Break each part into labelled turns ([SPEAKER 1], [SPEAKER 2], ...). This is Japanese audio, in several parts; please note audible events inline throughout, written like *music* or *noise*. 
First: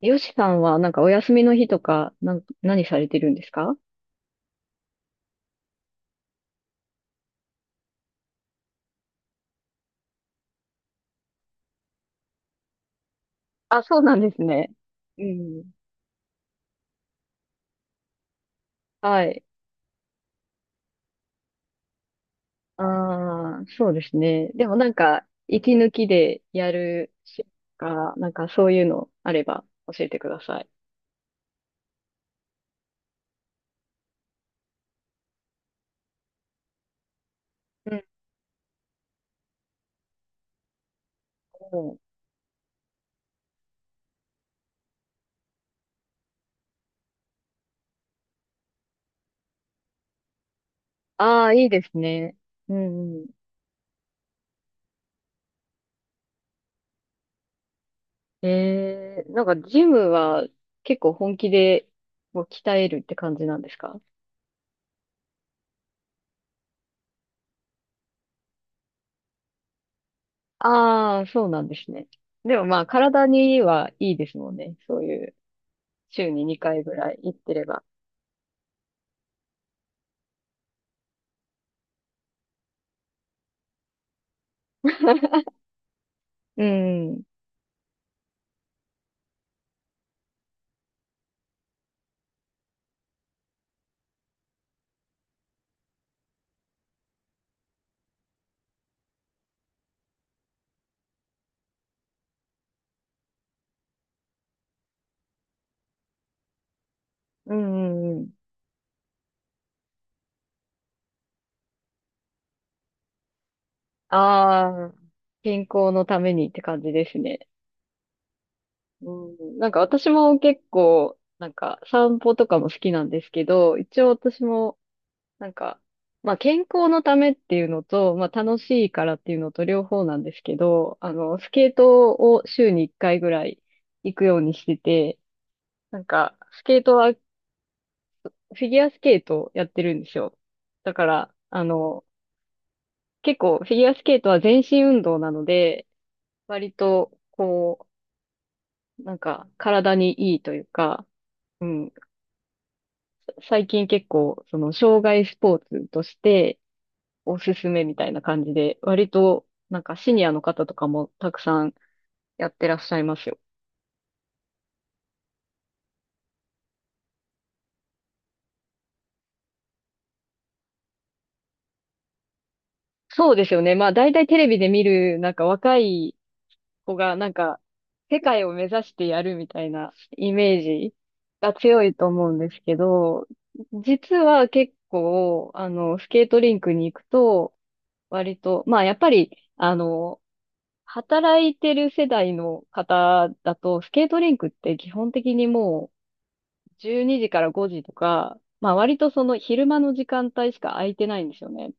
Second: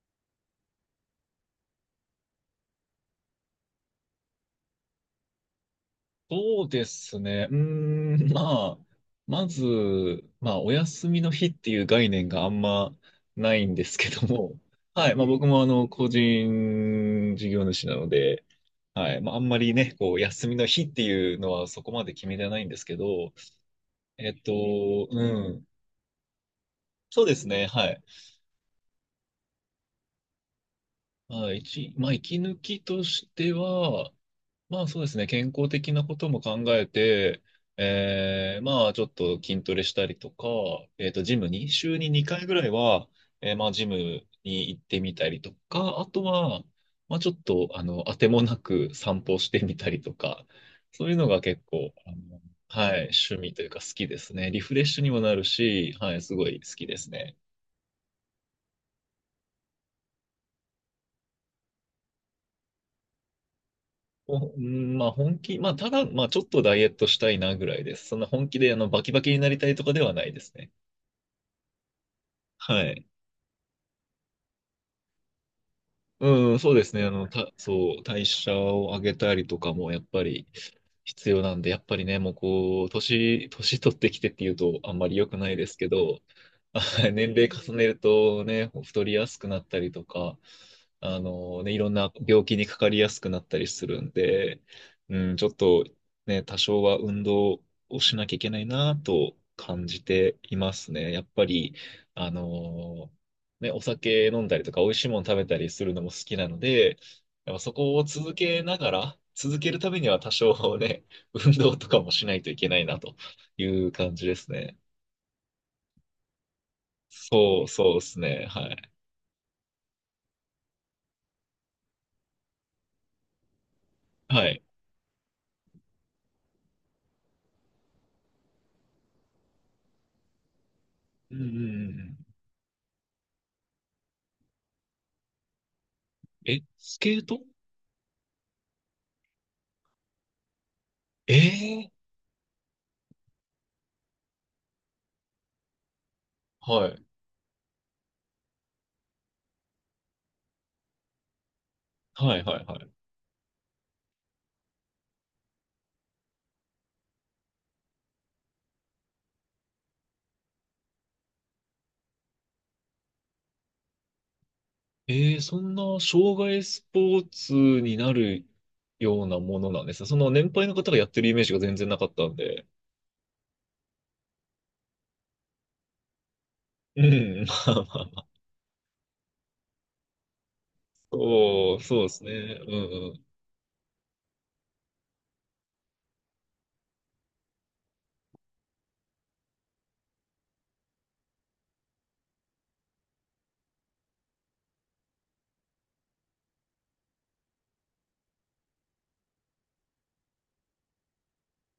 [SPEAKER 1] よしさんは、なんかお休みの日とか、何されてるんですか？
[SPEAKER 2] そうですね。ん、*laughs* まあ、まず、お休みの日っていう概念があんまないん
[SPEAKER 1] あ、
[SPEAKER 2] です
[SPEAKER 1] そう
[SPEAKER 2] け
[SPEAKER 1] なん
[SPEAKER 2] ど
[SPEAKER 1] です
[SPEAKER 2] も、
[SPEAKER 1] ね。
[SPEAKER 2] *laughs* はい、
[SPEAKER 1] う
[SPEAKER 2] まあ僕も
[SPEAKER 1] ん。
[SPEAKER 2] 個人事業主なので、はい、
[SPEAKER 1] は
[SPEAKER 2] まああ
[SPEAKER 1] い。
[SPEAKER 2] んまりね、こう、休みの日っていうのはそこまで決めてないんですけど、
[SPEAKER 1] ああ、そうです
[SPEAKER 2] えっ
[SPEAKER 1] ね。でもなん
[SPEAKER 2] と、う
[SPEAKER 1] か、
[SPEAKER 2] ん、
[SPEAKER 1] 息抜きでやる
[SPEAKER 2] そうで
[SPEAKER 1] し
[SPEAKER 2] すね、はい。
[SPEAKER 1] か、なんかそういうのあれば教えてください。
[SPEAKER 2] はい、まあ、息抜きとしては、まあそうですね、健康的なことも考えて、
[SPEAKER 1] うん
[SPEAKER 2] まあちょっと筋トレしたりとか、ジムに、
[SPEAKER 1] うん。
[SPEAKER 2] 週に2回ぐらいは、まあジムに行ってみたりとか、あとは、まあちょっと、当てもなく散歩してみたりとか、そういうのが
[SPEAKER 1] ああ、
[SPEAKER 2] 結
[SPEAKER 1] いいです
[SPEAKER 2] 構、
[SPEAKER 1] ね。う
[SPEAKER 2] はい、
[SPEAKER 1] んう
[SPEAKER 2] 趣味というか好きですね。リフレッシュにもなるし、はい、すごい好きですね。
[SPEAKER 1] ん。なんかジムは結構本気でもう鍛えるって感じなんですか？
[SPEAKER 2] おうんまあ本気、まあただ、まあちょっとダイエットしたいなぐらいです。そんな本気でバキバキになりたいとかではないですね。
[SPEAKER 1] ああー、そうなんですね。でもま
[SPEAKER 2] は
[SPEAKER 1] あ
[SPEAKER 2] い。
[SPEAKER 1] 体にはいいですもんね。そういう。週に
[SPEAKER 2] うん、そう
[SPEAKER 1] 2
[SPEAKER 2] で
[SPEAKER 1] 回ぐ
[SPEAKER 2] すね。
[SPEAKER 1] ら
[SPEAKER 2] あ
[SPEAKER 1] い
[SPEAKER 2] の、
[SPEAKER 1] 行っ
[SPEAKER 2] た、
[SPEAKER 1] てれば。
[SPEAKER 2] そう、代謝を上げたりとかもやっぱり必要なんで、やっぱりね、もうこう、年取ってきてっていうとあんまり良くないですけど、
[SPEAKER 1] う
[SPEAKER 2] *laughs* あ
[SPEAKER 1] ん。
[SPEAKER 2] 年齢重ねるとね、太りやすくなったりとか、あのね、いろんな病気にかかりやすくなったりするんで、うん、ちょっとね、多少は運動をしなきゃいけないなと感じていますね。やっぱり、あのね、お酒飲んだりとか、美味しいもの食べたりするのも好きなので、や
[SPEAKER 1] う
[SPEAKER 2] っぱそこを
[SPEAKER 1] んうんうん。
[SPEAKER 2] 続けながら、続けるためには多少ね、*laughs* 運動とかもしないといけないなという感じですね。
[SPEAKER 1] ああ、健康のためにって感じですね。
[SPEAKER 2] そうそうですね。はい。
[SPEAKER 1] うん、なんか私も結構、なんか散歩とかも好きなんですけど、一応私
[SPEAKER 2] はい。
[SPEAKER 1] も、なんか、まあ健康のためっていうのと、まあ楽しいからっていうのと両方なんですけど、あ
[SPEAKER 2] う
[SPEAKER 1] の、
[SPEAKER 2] んうんう
[SPEAKER 1] スケー
[SPEAKER 2] んう
[SPEAKER 1] ト
[SPEAKER 2] ん。
[SPEAKER 1] を週に1回ぐらい行くようにしてて、なんか、
[SPEAKER 2] え、
[SPEAKER 1] スケート
[SPEAKER 2] ス
[SPEAKER 1] は、
[SPEAKER 2] ケ
[SPEAKER 1] フ
[SPEAKER 2] ート。
[SPEAKER 1] ィギュアスケートをやってるんですよ。だから、
[SPEAKER 2] え
[SPEAKER 1] あ
[SPEAKER 2] えー。
[SPEAKER 1] の、結構フィギュアスケートは全身運動なので、割
[SPEAKER 2] はい。
[SPEAKER 1] と、こう、なんか体にいいというか、うん、
[SPEAKER 2] はいはいはい。
[SPEAKER 1] 最近結構、その、障害スポーツとしておすすめみたいな感じで、割と、なんかシニアの方とかもたくさんやってらっしゃいますよ。
[SPEAKER 2] そんな障害スポーツになるようなものなんですね。その年配の方がやってるイメージが全然なかったんで。
[SPEAKER 1] そうですよね。まあ、大体テレビで見る、なんか若い子
[SPEAKER 2] う
[SPEAKER 1] がなん
[SPEAKER 2] ん、*laughs* ま
[SPEAKER 1] か、
[SPEAKER 2] あま
[SPEAKER 1] 世
[SPEAKER 2] あ。
[SPEAKER 1] 界を目指してやるみたいなイメージが
[SPEAKER 2] おー、
[SPEAKER 1] 強い
[SPEAKER 2] そう
[SPEAKER 1] と
[SPEAKER 2] です
[SPEAKER 1] 思
[SPEAKER 2] ね。
[SPEAKER 1] うんです
[SPEAKER 2] うん
[SPEAKER 1] け
[SPEAKER 2] うん。
[SPEAKER 1] ど、実は結構、あの、スケートリンクに行くと、割と、まあやっぱり、あの、働いてる世代の方だと、スケートリンクって基本的にもう12時から5時とか、まあ割とその昼間の時間帯しか空いてないんですよね。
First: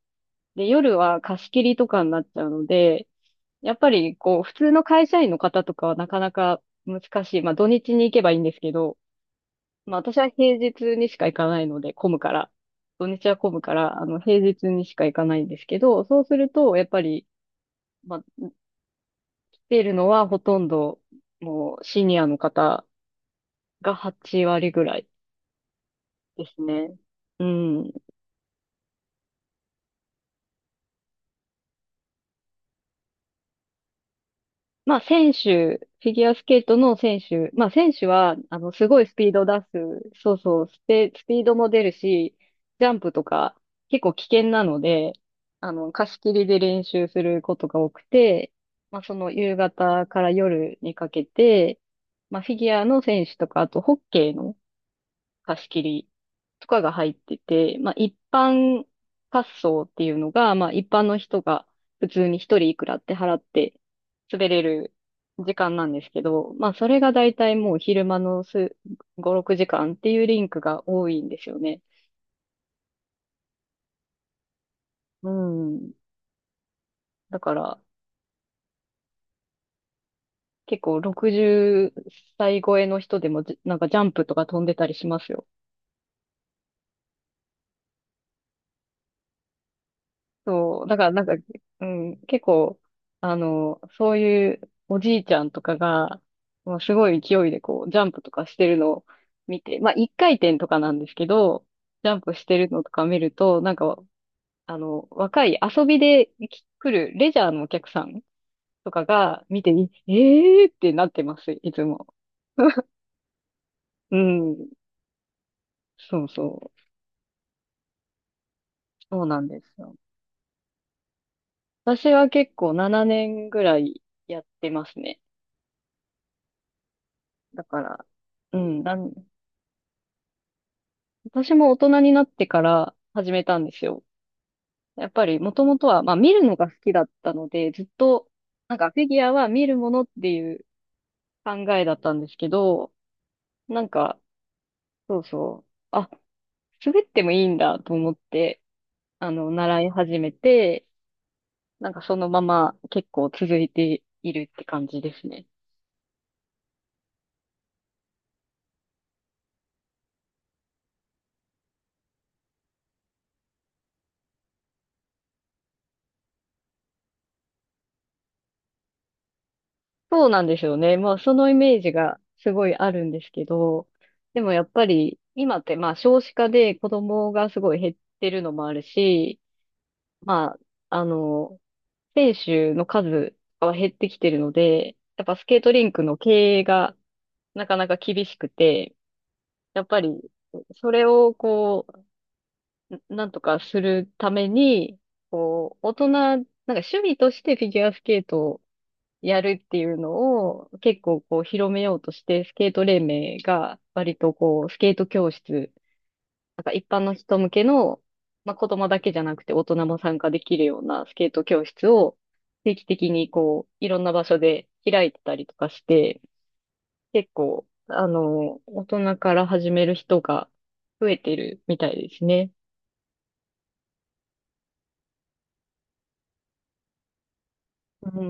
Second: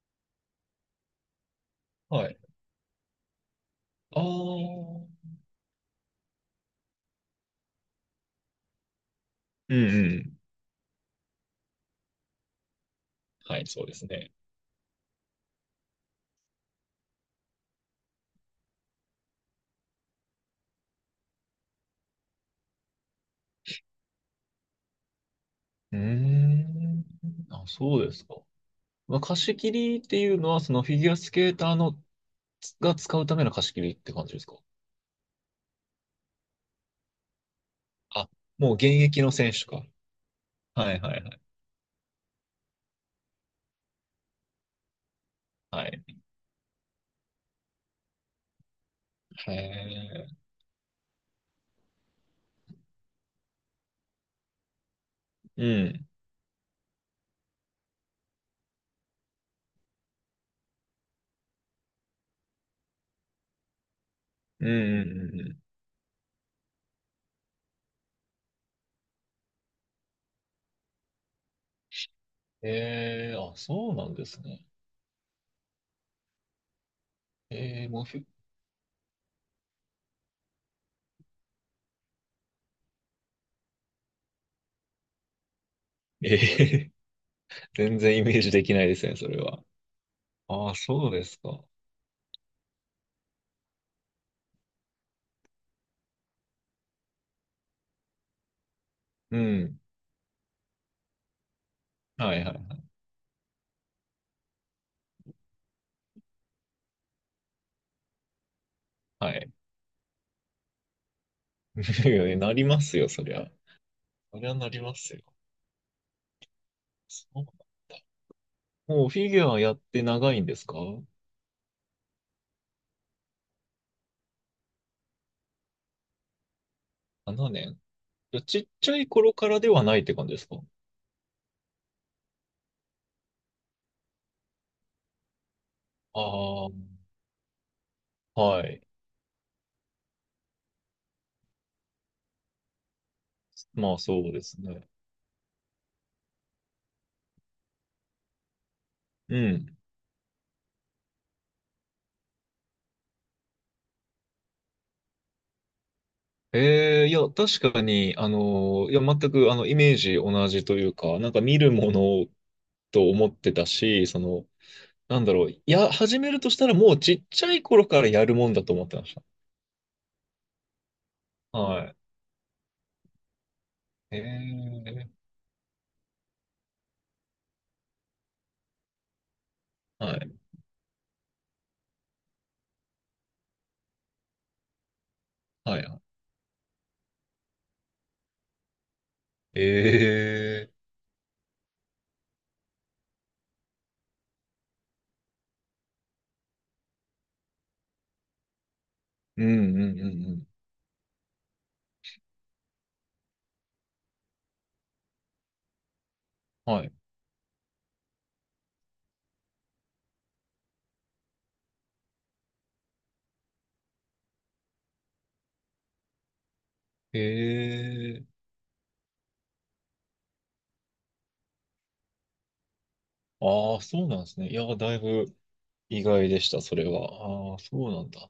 [SPEAKER 1] で、夜は貸し切りとかになっ
[SPEAKER 2] は
[SPEAKER 1] ち
[SPEAKER 2] い。
[SPEAKER 1] ゃうので、やっぱり、
[SPEAKER 2] ああ、う
[SPEAKER 1] こう、普通の会社員
[SPEAKER 2] ん
[SPEAKER 1] の方とかはなかなか難しい。まあ、土日に行けばいいんですけど、
[SPEAKER 2] う
[SPEAKER 1] まあ、私は
[SPEAKER 2] ん。
[SPEAKER 1] 平日にしか行かないので、混むから。土日は混
[SPEAKER 2] は
[SPEAKER 1] む
[SPEAKER 2] い、
[SPEAKER 1] か
[SPEAKER 2] そうで
[SPEAKER 1] ら、あ
[SPEAKER 2] す
[SPEAKER 1] の、
[SPEAKER 2] ね。
[SPEAKER 1] 平日にしか行かないんですけど、そうすると、やっぱり、まあ、来ているのはほとんど、もう、シニアの方が8割ぐらい
[SPEAKER 2] うー
[SPEAKER 1] ですね。
[SPEAKER 2] ん。
[SPEAKER 1] う
[SPEAKER 2] あ、
[SPEAKER 1] ん。
[SPEAKER 2] そうですか。まあ、貸し切りっていうのは、そのフィギュアスケーターのつが使うための貸し切りって感じですか？
[SPEAKER 1] まあ、選手、フィギュアスケートの選手、まあ、選手
[SPEAKER 2] あ、
[SPEAKER 1] は、あの、
[SPEAKER 2] もう現
[SPEAKER 1] すごいス
[SPEAKER 2] 役
[SPEAKER 1] ピ
[SPEAKER 2] の
[SPEAKER 1] ードを
[SPEAKER 2] 選
[SPEAKER 1] 出
[SPEAKER 2] 手か。
[SPEAKER 1] す、そうそう、
[SPEAKER 2] はいはい
[SPEAKER 1] ス
[SPEAKER 2] は
[SPEAKER 1] ピ
[SPEAKER 2] い。
[SPEAKER 1] ードも出るし、ジャンプとか、結構危険なので、あ
[SPEAKER 2] は
[SPEAKER 1] の、
[SPEAKER 2] い。
[SPEAKER 1] 貸し切りで練習することが多くて、まあ、その
[SPEAKER 2] へ
[SPEAKER 1] 夕方から
[SPEAKER 2] え。
[SPEAKER 1] 夜にかけて、まあ、フィギュアの選手とか、あと、ホッケーの貸
[SPEAKER 2] う
[SPEAKER 1] し切
[SPEAKER 2] ん。
[SPEAKER 1] りとかが入ってて、まあ一般滑走っていうのが、まあ一般の人が普通に一人いくらって払って滑れ
[SPEAKER 2] うん
[SPEAKER 1] る
[SPEAKER 2] うんうんう
[SPEAKER 1] 時
[SPEAKER 2] ん。
[SPEAKER 1] 間なんですけど、まあそれがだいたいもう昼間の5、6時間っていうリンクが多いんですよね。
[SPEAKER 2] ええ、あ、そうなんですね。
[SPEAKER 1] うん。だから
[SPEAKER 2] ええ、もうフィ、
[SPEAKER 1] 結構60歳超えの人でもなんかジャンプとか飛んでたりしますよ。
[SPEAKER 2] ええ、*laughs* 全然イメージできないですね、それは。ああ、
[SPEAKER 1] そう、だか
[SPEAKER 2] そ
[SPEAKER 1] ら
[SPEAKER 2] う
[SPEAKER 1] な
[SPEAKER 2] で
[SPEAKER 1] んか、
[SPEAKER 2] すか。
[SPEAKER 1] うん、結構、あの、そういうおじいちゃんとかが、もうすごい勢いでこう、ジャンプとかしてるのを
[SPEAKER 2] う
[SPEAKER 1] 見て、
[SPEAKER 2] ん。
[SPEAKER 1] まあ、一回転とかなんですけど、ジャンプ
[SPEAKER 2] は
[SPEAKER 1] し
[SPEAKER 2] いは
[SPEAKER 1] てる
[SPEAKER 2] い。
[SPEAKER 1] のとか見ると、なんか、あの、若い遊びでき来るレジャーのお客さんとか
[SPEAKER 2] は
[SPEAKER 1] が
[SPEAKER 2] い。
[SPEAKER 1] 見て、ええーってなってます、いつも。
[SPEAKER 2] *laughs* い、なりま
[SPEAKER 1] *laughs*
[SPEAKER 2] すよ、そりゃ。
[SPEAKER 1] う
[SPEAKER 2] そりゃ
[SPEAKER 1] ん、
[SPEAKER 2] なりますよ。
[SPEAKER 1] そうそう、
[SPEAKER 2] そうなんだ。もうフ
[SPEAKER 1] そう
[SPEAKER 2] ィギ
[SPEAKER 1] なん
[SPEAKER 2] ュア
[SPEAKER 1] で
[SPEAKER 2] や
[SPEAKER 1] す
[SPEAKER 2] っ
[SPEAKER 1] よ。
[SPEAKER 2] て長いんですか？
[SPEAKER 1] 私は結構7年ぐらいやってますね。だか
[SPEAKER 2] 7年
[SPEAKER 1] ら、
[SPEAKER 2] 年？いや、
[SPEAKER 1] う
[SPEAKER 2] ちっ
[SPEAKER 1] ん、
[SPEAKER 2] ちゃい頃からではないって感じですか？
[SPEAKER 1] 私も大人になってから始めたんですよ。やっぱりもともとは、まあ
[SPEAKER 2] あ
[SPEAKER 1] 見るの
[SPEAKER 2] あ
[SPEAKER 1] が
[SPEAKER 2] ー、
[SPEAKER 1] 好きだったので、ずっと、
[SPEAKER 2] は
[SPEAKER 1] なん
[SPEAKER 2] い。
[SPEAKER 1] かフィギュアは見るものっていう考えだったんですけど、なん
[SPEAKER 2] まあ
[SPEAKER 1] か、
[SPEAKER 2] そうですね。
[SPEAKER 1] そうそう、あ、滑ってもいいんだと思って、あ
[SPEAKER 2] う
[SPEAKER 1] の、
[SPEAKER 2] ん。
[SPEAKER 1] 習い始めて、なんかそのまま結構続いているって感じですね。
[SPEAKER 2] ええ、いや、確かに、いや、全く、イメージ同じというか、なんか見るものと思ってたし、その、なんだろう、いや、始めるとしたらもうちっちゃい頃からやるもんだと思ってました。
[SPEAKER 1] そうなんですよね。まあ、そのイメ
[SPEAKER 2] は
[SPEAKER 1] ージ
[SPEAKER 2] い。
[SPEAKER 1] がすごいあるんですけど、
[SPEAKER 2] え
[SPEAKER 1] でもやっぱり、
[SPEAKER 2] え。
[SPEAKER 1] 今ってまあ、少子化で子供がすごい減ってるのもあるし、
[SPEAKER 2] はい。
[SPEAKER 1] まあ、あの、選手の数は減ってきてるので、やっぱスケート
[SPEAKER 2] は
[SPEAKER 1] リン
[SPEAKER 2] い。
[SPEAKER 1] クの経営がなかなか厳しくて、やっぱり、
[SPEAKER 2] ええ。
[SPEAKER 1] それをこう、なんとかするために、こう、大人、なんか趣味としてフィギュアスケートをや
[SPEAKER 2] うん
[SPEAKER 1] るって
[SPEAKER 2] う
[SPEAKER 1] いう
[SPEAKER 2] んう
[SPEAKER 1] の
[SPEAKER 2] んうん。
[SPEAKER 1] を結構こう広めようとして、スケート連盟が割とこうスケート教室、なんか
[SPEAKER 2] は
[SPEAKER 1] 一
[SPEAKER 2] い。
[SPEAKER 1] 般の人向けの、まあ、子供だけじゃなくて大人も参加できるようなスケート教室を定期的にこういろんな場所で開いてたりとかして、結構あ
[SPEAKER 2] ええ。
[SPEAKER 1] の、大人から始める人が増えてるみたいですね。
[SPEAKER 2] ああ、そうなんですね。いや、だいぶ意外でした、それは。ああ、そうなん
[SPEAKER 1] う
[SPEAKER 2] だ。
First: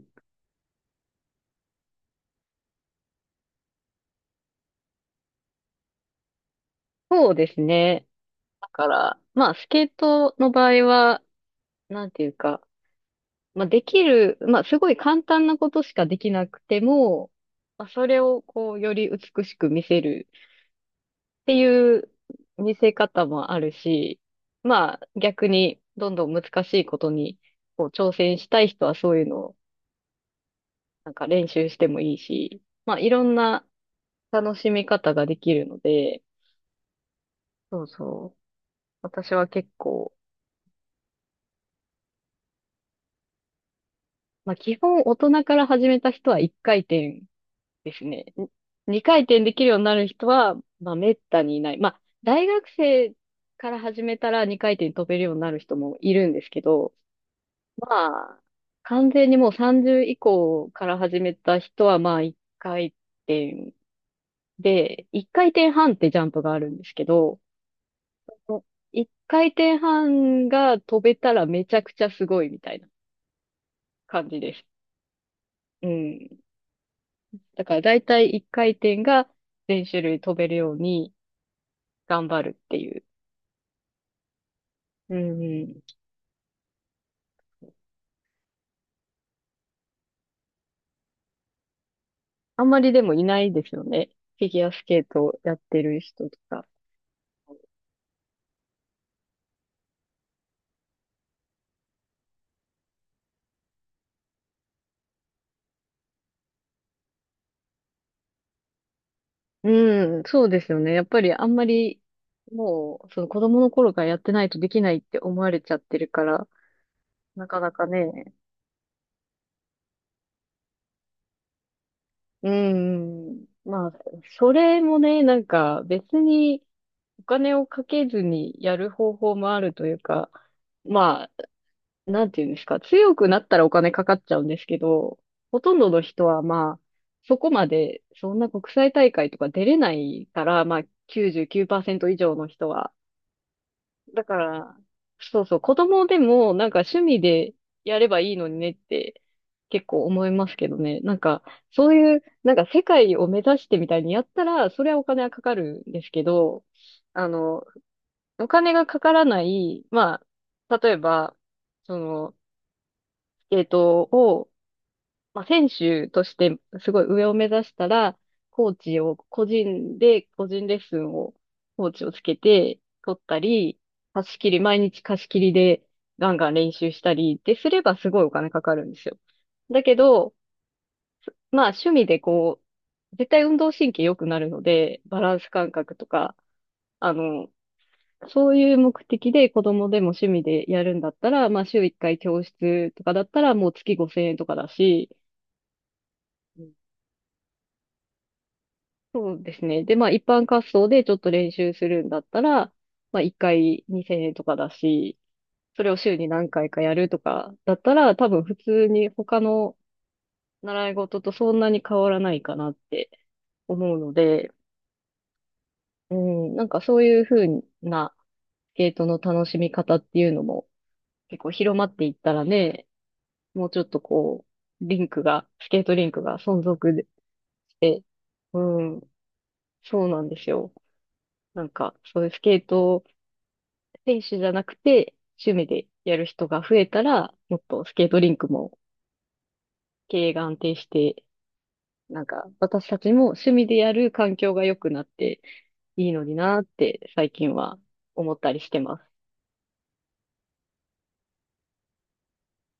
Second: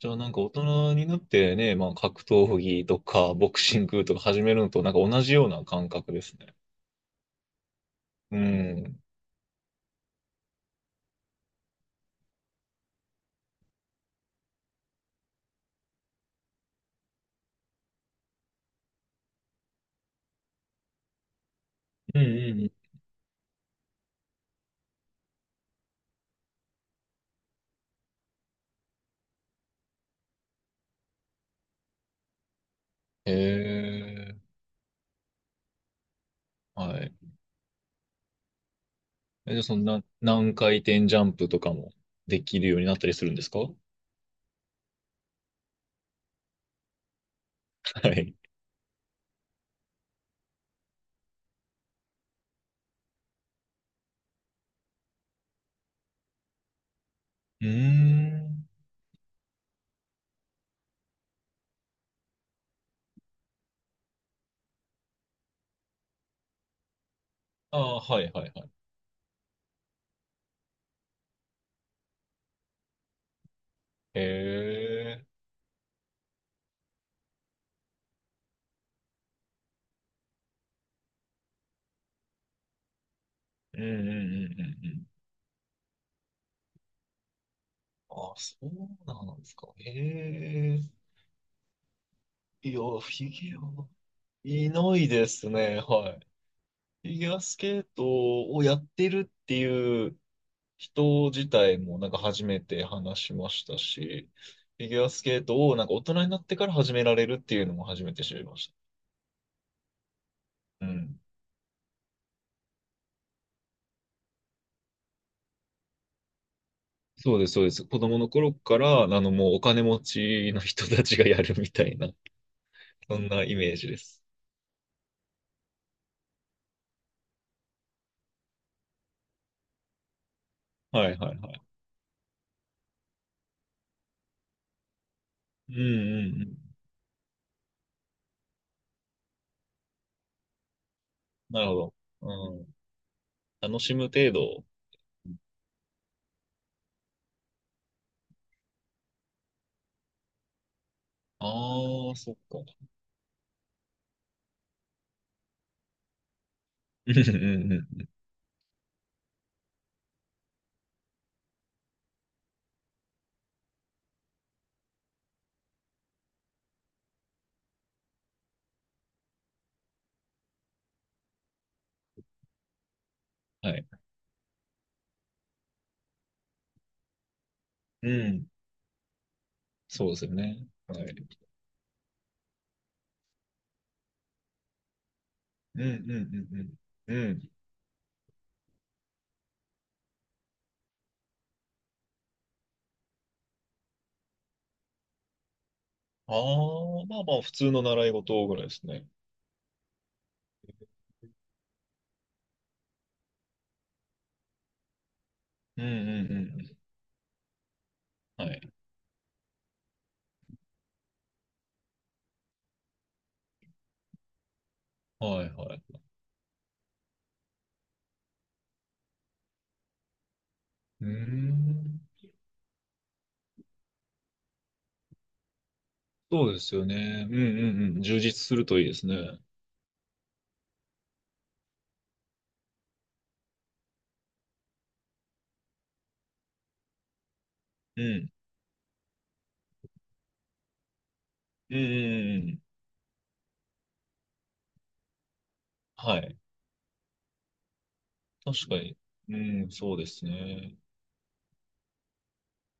[SPEAKER 2] じゃあ、なんか大人になってね、まあ、格闘技とか、ボクシングとか始めるのと、なんか同じような感覚ですね。
[SPEAKER 1] そうですね。
[SPEAKER 2] う
[SPEAKER 1] だか
[SPEAKER 2] ん。
[SPEAKER 1] ら、まあスケートの場合は、なんていうか、まあ、できる、まあ、すごい簡単なことしかできなくても、まあ、それをこう、より美しく見せるっていう
[SPEAKER 2] うんうんう
[SPEAKER 1] 見
[SPEAKER 2] ん。
[SPEAKER 1] せ方もあるし、まあ、逆にどんどん難しいことにこう挑戦したい人はそういうのをなんか練習してもいいし、まあ、いろんな
[SPEAKER 2] ええ。
[SPEAKER 1] 楽しみ方ができるので、
[SPEAKER 2] はい。
[SPEAKER 1] そうそう。私は
[SPEAKER 2] え、じゃあ、
[SPEAKER 1] 結
[SPEAKER 2] そんな、
[SPEAKER 1] 構、
[SPEAKER 2] 何回転ジャンプとかもできるようになったりするんですか？は
[SPEAKER 1] まあ、基本大人から始めた人は一回転ですね。
[SPEAKER 2] い。
[SPEAKER 1] 二回転できるようになる人は、まあ、めったにいない。まあ、大学生から始めたら二回転飛べるようになる人もいるんですけど、
[SPEAKER 2] うー
[SPEAKER 1] まあ、
[SPEAKER 2] ん。
[SPEAKER 1] 完全にもう30以降から始めた人は、まあ、一回転で、一回転半ってジャンプがあるんですけど、
[SPEAKER 2] ああ、はいはいはい。
[SPEAKER 1] 一回転半が飛べたらめちゃくちゃすごいみたいな
[SPEAKER 2] へ
[SPEAKER 1] 感じです。
[SPEAKER 2] え。
[SPEAKER 1] うん。だから大体一回転が全種類飛べるように頑張るっていう、
[SPEAKER 2] うんうんうんうんうん。
[SPEAKER 1] うんうん。
[SPEAKER 2] あ、そうなんですか。え
[SPEAKER 1] あん
[SPEAKER 2] え、い
[SPEAKER 1] ま
[SPEAKER 2] や、フ
[SPEAKER 1] りでもい
[SPEAKER 2] ィ
[SPEAKER 1] ない
[SPEAKER 2] ギ
[SPEAKER 1] です
[SPEAKER 2] ュ
[SPEAKER 1] よ
[SPEAKER 2] ア、
[SPEAKER 1] ね。フィギュ
[SPEAKER 2] い
[SPEAKER 1] アス
[SPEAKER 2] な
[SPEAKER 1] ケー
[SPEAKER 2] い
[SPEAKER 1] ト
[SPEAKER 2] で
[SPEAKER 1] を
[SPEAKER 2] す
[SPEAKER 1] やっ
[SPEAKER 2] ね。
[SPEAKER 1] てる
[SPEAKER 2] はい。
[SPEAKER 1] 人とか。
[SPEAKER 2] フィギュアスケートをやってるっていう人自体もなんか初めて話しましたし、フィギュアスケートをなんか大人になってから始められるっていうのも初めて知りまし
[SPEAKER 1] うん、そうですよ
[SPEAKER 2] た。う
[SPEAKER 1] ね。やっぱ
[SPEAKER 2] ん。
[SPEAKER 1] りあんまり、もう、その子供の頃からやってないとできないって思われちゃってるから、
[SPEAKER 2] そうで
[SPEAKER 1] な
[SPEAKER 2] す、
[SPEAKER 1] か
[SPEAKER 2] そうで
[SPEAKER 1] な
[SPEAKER 2] す。
[SPEAKER 1] か
[SPEAKER 2] 子供の
[SPEAKER 1] ね。
[SPEAKER 2] 頃から、もうお金持ちの人たちがやるみたいな、
[SPEAKER 1] う
[SPEAKER 2] そんな
[SPEAKER 1] ん。
[SPEAKER 2] イメー
[SPEAKER 1] ま
[SPEAKER 2] ジ
[SPEAKER 1] あ、
[SPEAKER 2] です。
[SPEAKER 1] それもね、なんか別にお金をかけずにやる方法もあるというか、
[SPEAKER 2] はい
[SPEAKER 1] ま、
[SPEAKER 2] はいはい。
[SPEAKER 1] なんていうんですか、強くなったらお金かかっちゃうんですけど、ほ
[SPEAKER 2] う
[SPEAKER 1] と
[SPEAKER 2] ん
[SPEAKER 1] んどの
[SPEAKER 2] う
[SPEAKER 1] 人は
[SPEAKER 2] ん。
[SPEAKER 1] まあ、そこまで、そんな国際大会とか出れないから、まあ、
[SPEAKER 2] なるほど。
[SPEAKER 1] 99%以上の
[SPEAKER 2] う
[SPEAKER 1] 人
[SPEAKER 2] ん。
[SPEAKER 1] は。
[SPEAKER 2] 楽しむ
[SPEAKER 1] だ
[SPEAKER 2] 程
[SPEAKER 1] か
[SPEAKER 2] 度。
[SPEAKER 1] ら、そうそう、子供でもなんか趣味でやればいいのにねって結構思いますけどね。なんか、そう
[SPEAKER 2] ああ、
[SPEAKER 1] いう、
[SPEAKER 2] そっ
[SPEAKER 1] なん
[SPEAKER 2] か。
[SPEAKER 1] か世界を目指してみたいにやったら、それはお金はかかるんですけど、
[SPEAKER 2] うんう
[SPEAKER 1] あの、
[SPEAKER 2] んうん。
[SPEAKER 1] お金がかからない、まあ、例えば、その、スケートをまあ、選手としてすごい上を目指したら、コーチを個人で、個人レッスンを、コーチをつけて取った
[SPEAKER 2] は
[SPEAKER 1] り、
[SPEAKER 2] い。
[SPEAKER 1] 貸し切り、毎日貸し切りでガンガン練習したりってすればす
[SPEAKER 2] う
[SPEAKER 1] ごいお
[SPEAKER 2] ん。
[SPEAKER 1] 金かかるんですよ。だけ
[SPEAKER 2] そうですよ
[SPEAKER 1] ど、
[SPEAKER 2] ね。はい。
[SPEAKER 1] まあ趣味でこう、絶対運動神経良くなるので、バランス感
[SPEAKER 2] うんう
[SPEAKER 1] 覚と
[SPEAKER 2] ん
[SPEAKER 1] か、あ
[SPEAKER 2] うんうん。う
[SPEAKER 1] の、
[SPEAKER 2] ん。
[SPEAKER 1] そういう目的で子供でも趣味でやるんだったら、まあ週1回教室とかだったらもう月5000円とかだし、
[SPEAKER 2] ああ、まあまあ、普通の習い事ぐらいですね。
[SPEAKER 1] そうですね。で、まあ一般滑走でちょっと練習するんだったら、まあ一回2000円とかだし、
[SPEAKER 2] う
[SPEAKER 1] そ
[SPEAKER 2] んう
[SPEAKER 1] れを週に
[SPEAKER 2] んう
[SPEAKER 1] 何回
[SPEAKER 2] ん。
[SPEAKER 1] かやるとかだったら、多分普通に他の習い事とそんなに変わらないかなって思うので、
[SPEAKER 2] はいはいはい。
[SPEAKER 1] うん、なんかそういう風なスケートの楽しみ方っていうのも
[SPEAKER 2] うー
[SPEAKER 1] 結構広まっ
[SPEAKER 2] ん。
[SPEAKER 1] ていったらね、もうちょっとこう、リンクが、スケートリンクが
[SPEAKER 2] そうで
[SPEAKER 1] 存
[SPEAKER 2] すよ
[SPEAKER 1] 続で、
[SPEAKER 2] ね。うんうんうん。充実すると
[SPEAKER 1] う
[SPEAKER 2] いいで
[SPEAKER 1] ん、
[SPEAKER 2] すね。う
[SPEAKER 1] そうなんですよ。なんかそういうスケート選手じゃなくて、趣味でやる人が増えたら、もっとスケートリ
[SPEAKER 2] ん。
[SPEAKER 1] ンクも経営が安定して、
[SPEAKER 2] うんうん
[SPEAKER 1] なん
[SPEAKER 2] う
[SPEAKER 1] か
[SPEAKER 2] んうん。
[SPEAKER 1] 私たちも趣味でやる環境が良くなっていい
[SPEAKER 2] は
[SPEAKER 1] のに
[SPEAKER 2] い。
[SPEAKER 1] なーって最近は思ったり
[SPEAKER 2] 確
[SPEAKER 1] し
[SPEAKER 2] か
[SPEAKER 1] てま
[SPEAKER 2] に。
[SPEAKER 1] す。
[SPEAKER 2] うん、そうですね。